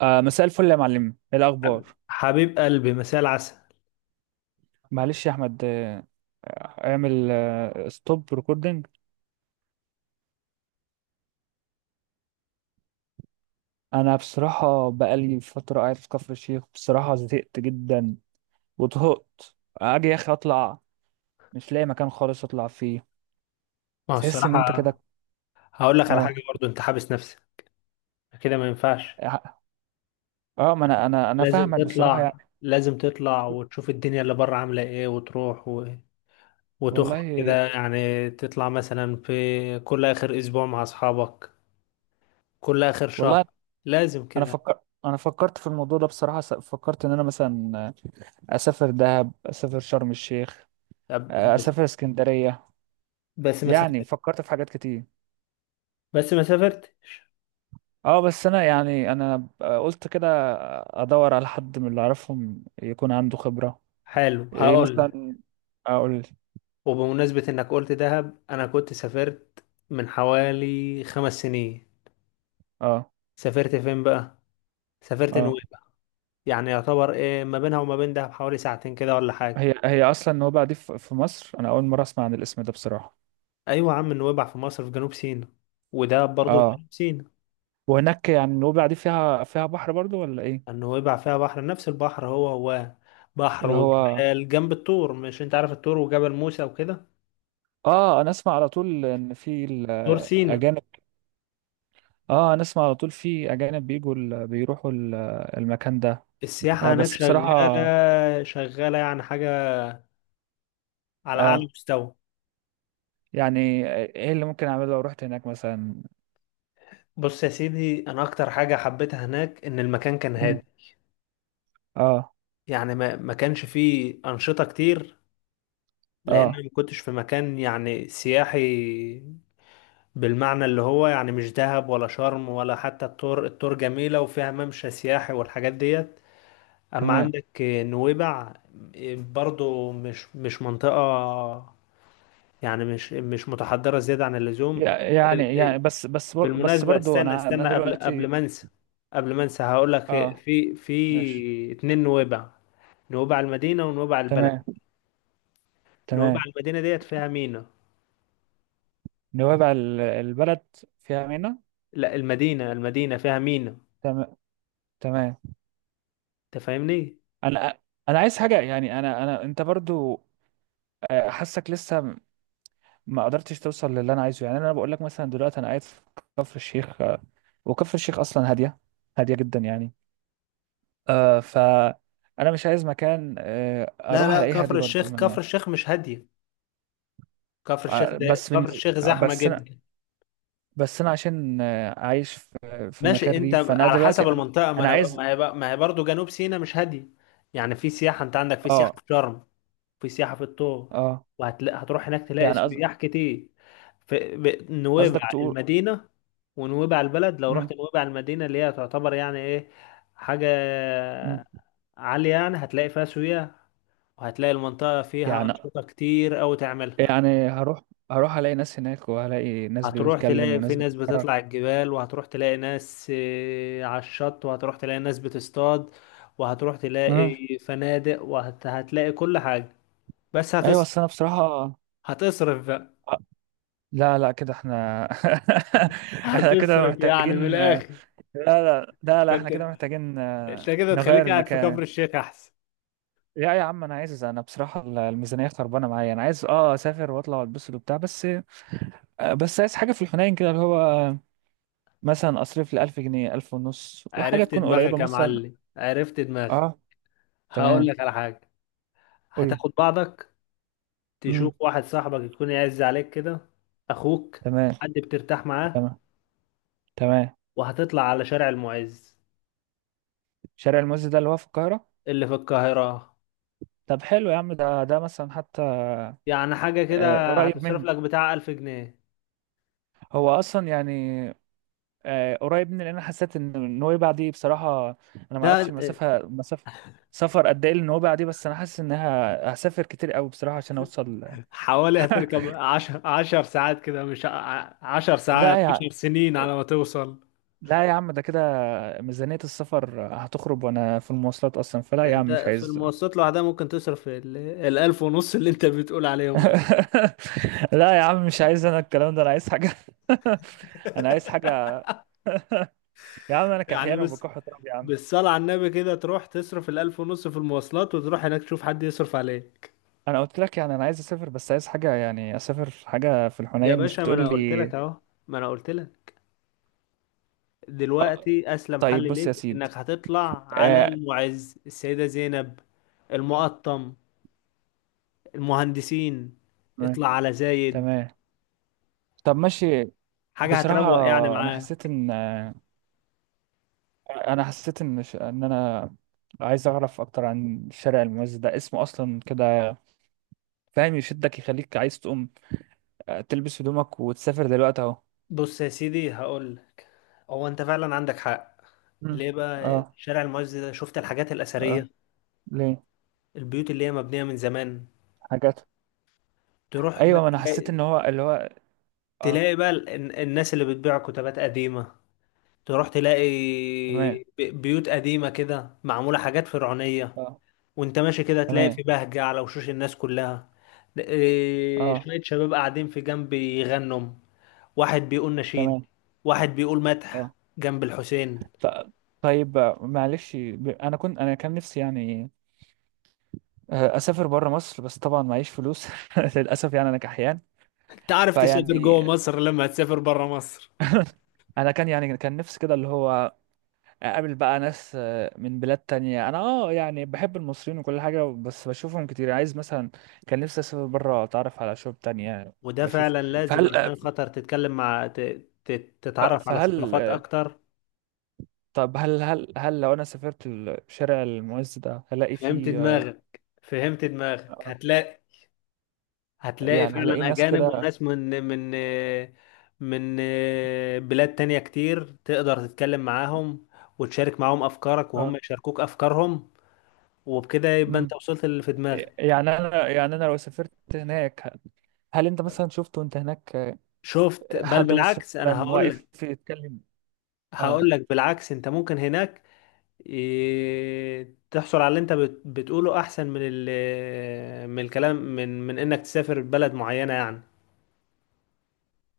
مساء الفل يا معلم، ايه الاخبار؟ حبيب قلبي، مساء العسل. معلش يا احمد، اعمل ستوب ريكوردنج. انا بصراحه بقالي فتره قاعد في كفر الشيخ، بصراحه زهقت جدا وطهقت. اجي يا اخي اطلع، مش لاقي مكان خالص اطلع فيه. ما هو تحس ان انت الصراحة، كده. هقول لك على حاجة. اه. برضو انت حابس نفسك كده، ما ينفعش. اه، ما انا لازم فاهمك بصراحه تطلع، يعني. لازم تطلع وتشوف الدنيا اللي بره عاملة ايه وتروح و... وتخرج والله. كده. يعني تطلع مثلا في كل آخر أسبوع مع أصحابك، كل آخر شهر. والله. لازم كده. انا فكرت في الموضوع ده بصراحه، فكرت ان انا مثلا اسافر دهب، اسافر شرم الشيخ، طب بس، اسافر اسكندريه. بس ما يعني سافرت، فكرت في حاجات كتير. بس ما سافرتش. اه بس انا يعني انا قلت كده ادور على حد من اللي اعرفهم يكون عنده خبرة. حلو، ايه هقول لك. مثلا؟ اقول. وبمناسبة انك قلت دهب، انا كنت سافرت من حوالي 5 سنين. اه. سافرت فين بقى؟ سافرت اه. نويبع. يعني يعتبر ايه ما بينها وما بين دهب حوالي ساعتين كده ولا حاجة. هي اصلا النوبة دي في مصر، انا اول مرة اسمع عن الاسم ده بصراحة. ايوه يا عم، نويبع في مصر، في جنوب سيناء. وده برضه في اه. جنوب سيناء. وهناك يعني النوبة دي فيها بحر برضو ولا ايه؟ النويبع فيها بحر، نفس البحر هو هو. بحر اللي هو وجبال جنب الطور. مش انت عارف الطور وجبل موسى وكده؟ اه، انا اسمع على طول ان في طور سيناء. الاجانب. اه انا اسمع على طول في اجانب بيروحوا المكان ده. السياحة هناك بس بصراحة. شغالة شغالة، يعني حاجة على أعلى اه. مستوى. يعني ايه اللي ممكن اعمله لو رحت هناك مثلا؟ بص يا سيدي، أنا أكتر حاجة حبيتها هناك إن المكان كان مم. هادي. اه. يعني ما كانش فيه أنشطة كتير، لأن أنا اه. ما كنتش في مكان يعني سياحي بالمعنى اللي هو. يعني مش دهب ولا شرم ولا حتى الطور. الطور جميلة وفيها ممشى سياحي والحاجات ديت. أما تمام. عندك نويبع، برضو مش منطقة، يعني مش متحضرة زيادة عن اللزوم. يعني بس بالمناسبة برضو استنى انا استنى، قبل قبل دلوقتي. ما انسى، قبل ما انسى هقول لك. اه. في ماشي. في اتنين نويبع: نويبع المدينة ونويبع البلد. تمام. نويبع تمام. المدينة ديت فيها مينا. نوابع البلد فيها مينا؟ لا، المدينة، المدينة فيها مينا. تمام. تمام. تفهمني؟ انا انا عايز حاجه، يعني انا انت برضو، حاسك لسه ما قدرتش توصل للي انا عايزه. يعني انا بقول لك مثلا دلوقتي انا قاعد في كفر الشيخ، وكفر الشيخ اصلا هاديه، هاديه جدا يعني. آه ف انا مش عايز مكان لا اروح لا، الاقيه هادي كفر برضو. الشيخ ما كفر أنا- الشيخ مش هادية. كفر الشيخ ده، بس كفر بالنسبة، الشيخ زحمة بس، جدا. بس انا عشان عايش في مكان ماشي، انت ريف، فانا على دلوقتي حسب انا المنطقة. ما أنا انا عايز. ما هي بقى- ما هي برضه جنوب سيناء مش هادية. يعني في سياحة، انت عندك في سياحة اه. في شرم، في سياحة في الطور. اه. وهتلاقي، هتروح هناك تلاقي يعني قصد- سياح كتير في ب- نويبع قصدك تقول. المدينة ونويبع البلد. لو مم. رحت نويبع المدينة اللي هي تعتبر يعني ايه حاجة مم. عالية، يعني هتلاقي فيها سياح، وهتلاقي المنطقة فيها يعني، أنشطة كتير أوي تعملها. يعني هروح، هروح الاقي ناس هناك وهلاقي ناس هتروح بتتكلم تلاقي في وناس ناس بتتحرك. بتطلع الجبال، وهتروح تلاقي ناس على الشط، وهتروح تلاقي ناس بتصطاد، وهتروح مم. تلاقي فنادق وهتلاقي كل حاجة. بس ايوه هتصرف. بس انا بصراحة. هتصرف بقى. لا، لا، كده احنا احنا كده هتصرف يعني من محتاجين، لا، الآخر. لا، لا، لا احنا فانت، كده محتاجين انت كده نغير تخليك قاعد في كفر المكان. الشيخ أحسن. لا يا عم، انا بصراحة الميزانية خربانة معايا. انا عايز اسافر واطلع والبس وبتاع، بس بس عايز حاجة في الحنين كده اللي هو مثلا أصرف لي 1000 جنيه، 1500، وحاجة عرفت تكون قريبة دماغك يا مثلا. معلم، عرفت دماغك. أه. هقول تمام. لك على حاجة، قولي. هتاخد بعضك. امم. تشوف واحد صاحبك يكون يعز عليك كده، أخوك، تمام. حد بترتاح معاه، تمام. تمام. وهتطلع على شارع المعز شارع المعز ده اللي هو في القاهرة؟ اللي في القاهرة. طب حلو يا عم، ده مثلا حتى يعني حاجة كده، قريب هتصرف مني. لك بتاع 1000 جنيه. هو أصلا يعني قريب مني، لأن أنا حسيت إن نويبع دي بصراحة أنا معرفش لا، المسافة، مسافة سفر قد إيه لنويبع دي، بس أنا حاسس إنها هسافر كتير أوي بصراحة عشان أوصل. حوالي هتركب عشر ساعات كده. مش ع- عشر لا ساعات يا 10 سنين على ما توصل. لا يا عم ده كده ميزانية السفر هتخرب وانا في المواصلات اصلا، فلا يا عم مش انت في عايز. المواصلات لوحدها ممكن تصرف ال- الألف ونص اللي انت بتقول عليهم ده، لا يا عم مش عايز انا الكلام ده، انا عايز حاجة. انا عايز حاجة يا عم، انا يعني كحيان بس. وبكح تراب يا عم. بالصلاة على النبي كده تروح تصرف الألف ونص في المواصلات، وتروح هناك تشوف حد يصرف عليك. انا قلت لك يعني انا عايز اسافر، بس عايز حاجة يعني اسافر في حاجة في يا الحنين، مش باشا، ما تقول أنا قلت لي لك أهو، ما أنا قلت لك. آه، دلوقتي اسلم طيب حل بص يا ليك سيد. انك هتطلع على آه، المعز، السيدة زينب، المقطم، المهندسين. تمام. اطلع على زايد. تمام. طب ماشي. حاجة بصراحة هتروق يعني انا معاه. حسيت ان آه، انا حسيت ان انا عايز اعرف اكتر عن الشارع المميز ده، اسمه اصلا كده فاهم يشدك يخليك عايز تقوم تلبس هدومك وتسافر دلوقتي اهو. بص يا سيدي، هقول لك. هو انت فعلا عندك حق. مم. ليه بقى اه. شارع المعز ده؟ شفت الحاجات اه. الأثرية، ليه؟ البيوت اللي هي مبنية من زمان. حاجات. تروح بقى ايوه ما انا حسيت تلاقي، ان هو اللي هو. اه. تلاقي بقى ال- الناس اللي بتبيع كتابات قديمة. تروح تلاقي تمام. بي- بيوت قديمة كده معمولة حاجات فرعونية. اه. وانت ماشي كده تلاقي في تمام. بهجة على وشوش الناس كلها. اه. شوية شباب قاعدين في جنب يغنوا، واحد بيقول نشيد، تمام. واحد بيقول مدح اه. جنب الحسين. ط... طيب، معلش، انا كان نفسي يعني اسافر بره مصر، بس طبعا معيش فلوس. للاسف يعني انا كحيان، انت عارف تسافر فيعني. جوه مصر لما هتسافر بره مصر. انا كان يعني كان نفسي كده اللي هو اقابل بقى ناس من بلاد تانية. انا يعني بحب المصريين وكل حاجة بس بشوفهم كتير، يعني عايز مثلا كان نفسي اسافر بره اتعرف على شعوب تانية وده واشوف. فعلا لازم، فهل عشان خاطر تتكلم مع ت... ت... تتعرف على فهل ثقافات اكتر. طب هل لو انا سافرت الشارع المعز ده هلاقي فهمت فيه دماغك، فهمت دماغك. اه هتلاقي، هتلاقي يعني هلاقي فعلا ناس أجانب كده؟ وناس من بلاد تانية كتير تقدر تتكلم معاهم وتشارك معاهم أفكارك وهم اه. يشاركوك أفكارهم. وبكده يبقى أنت امم. وصلت اللي في دماغك. يعني انا لو سافرت هناك، هل انت مثلا شفت وانت هناك شفت؟ بل حد مصري بالعكس، أنا مثلا هقول واقف لك. يتكلم؟ اه. هقول لك بالعكس، أنت ممكن هناك تحصل على اللي أنت بت- بتقوله أحسن من ال- من الكلام، من إنك تسافر بلد معينة يعني.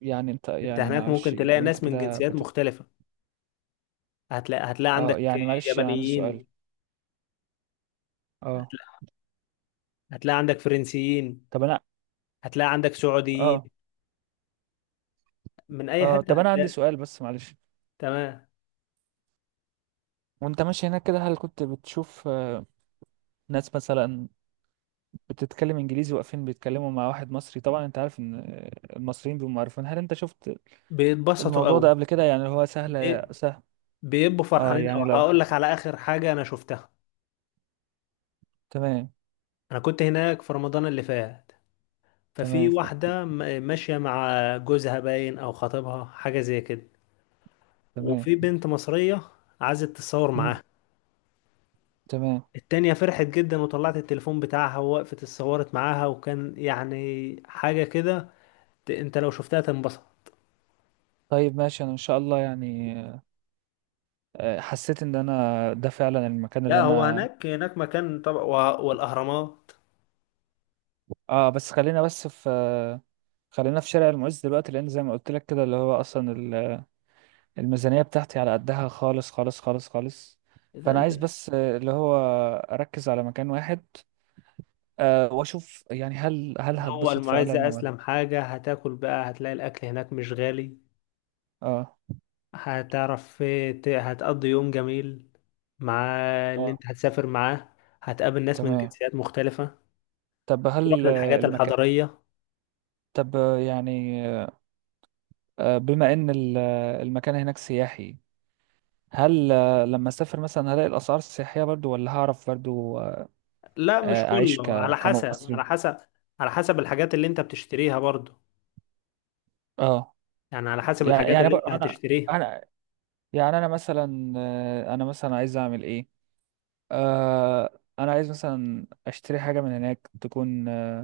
يعني انت أنت يعني هناك ممكن معلش تلاقي وانت ناس من كده. جنسيات مختلفة. هتلاقي اه. عندك يعني معلش، انا عندي سؤال. يابانيين، اه هتلاقي عندك فرنسيين، طب انا هتلاقي عندك سعوديين. اه. من اي اه حته طب انا عندي هتلاقي. سؤال بس معلش. تمام. وانت ماشي هناك كده هل كنت بتشوف ناس مثلا بتتكلم انجليزي واقفين بيتكلموا مع واحد مصري؟ طبعا انت عارف ان المصريين بيبقوا معروفين. هل انت شفت بيتبسطوا الموضوع ده قوي. قبل كده؟ يعني هو سهل بي- سهل. بيبقوا اه فرحانين يعني قوي. لو. هقول لك على اخر حاجه انا شفتها. تمام. انا كنت هناك في رمضان اللي فات. ففي تمام. واحده م- ماشيه مع جوزها باين او خطيبها حاجه زي كده، تمام. وفي بنت مصريه عايزه تتصور مم. معاها. تمام. التانية فرحت جدا وطلعت التليفون بتاعها ووقفت اتصورت معاها، وكان يعني حاجة كده. ت- انت لو شفتها تنبسط. طيب ماشي، انا ان شاء الله يعني حسيت ان انا ده فعلا المكان لا، اللي هو انا. هناك، هناك مكان طبعا، وه- والاهرامات. اه بس خلينا بس في، خلينا في شارع المعز دلوقتي، لان زي ما قلت لك كده اللي هو اصلا الميزانيه بتاعتي على قدها خالص خالص خالص خالص، اذا فانا انت، عايز بس اللي هو اركز على مكان واحد واشوف يعني، هل هو هتبسط المعزة فعلا ولا. اسلم حاجة. هتاكل بقى، هتلاقي الاكل هناك مش غالي. اه. هتعرف، ت- هتقضي يوم جميل مع اللي اه. انت هتسافر معاه. هتقابل ناس من تمام. جنسيات مختلفة. طب هتروح هل للحاجات المكان، الحضارية. طب يعني بما ان المكان هناك سياحي، هل لما اسافر مثلا هلاقي الاسعار السياحيه برضو، ولا هعرف برضو لا، مش اعيش كله، على حسب. كمصري؟ على حسب الحاجات اللي انت بتشتريها برضو. اه. يعني على حسب يعني الحاجات يعني اللي انت انا، هتشتريها. انا يعني انا مثلا انا مثلا عايز اعمل ايه. انا عايز مثلا اشتري حاجه من هناك تكون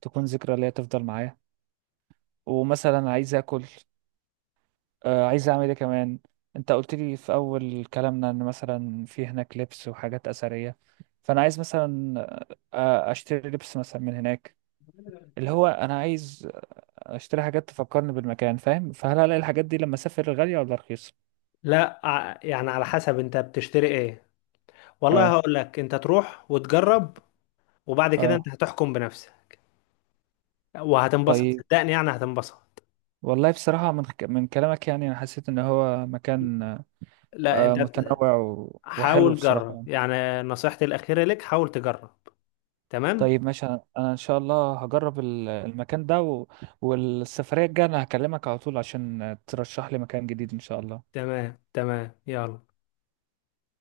تكون ذكرى ليا تفضل معايا. ومثلا عايز اكل، عايز اعمل ايه كمان. انت قلت لي في اول كلامنا ان مثلا في هناك لبس وحاجات اثريه، فانا عايز مثلا اشتري لبس مثلا من هناك، اللي هو انا عايز اشتري حاجات تفكرني بالمكان، فاهم؟ فهل هلاقي الحاجات دي لما اسافر غاليه ولا رخيصه؟ لا ع- يعني على حسب انت بتشتري ايه. والله اه. هقول لك، انت تروح وتجرب، وبعد كده اه. انت هتحكم بنفسك. وهتنبسط طيب، صدقني، يعني هتنبسط. والله بصراحة من كلامك يعني أنا حسيت إن هو مكان لا انت، متنوع وحلو حاول بصراحة جرب، يعني. يعني نصيحتي الأخيرة لك حاول تجرب. تمام. طيب ماشي، أنا إن شاء الله هجرب المكان ده والسفرية الجاية أنا هكلمك على طول عشان ترشح لي مكان جديد إن شاء الله. تمام تمام يلا.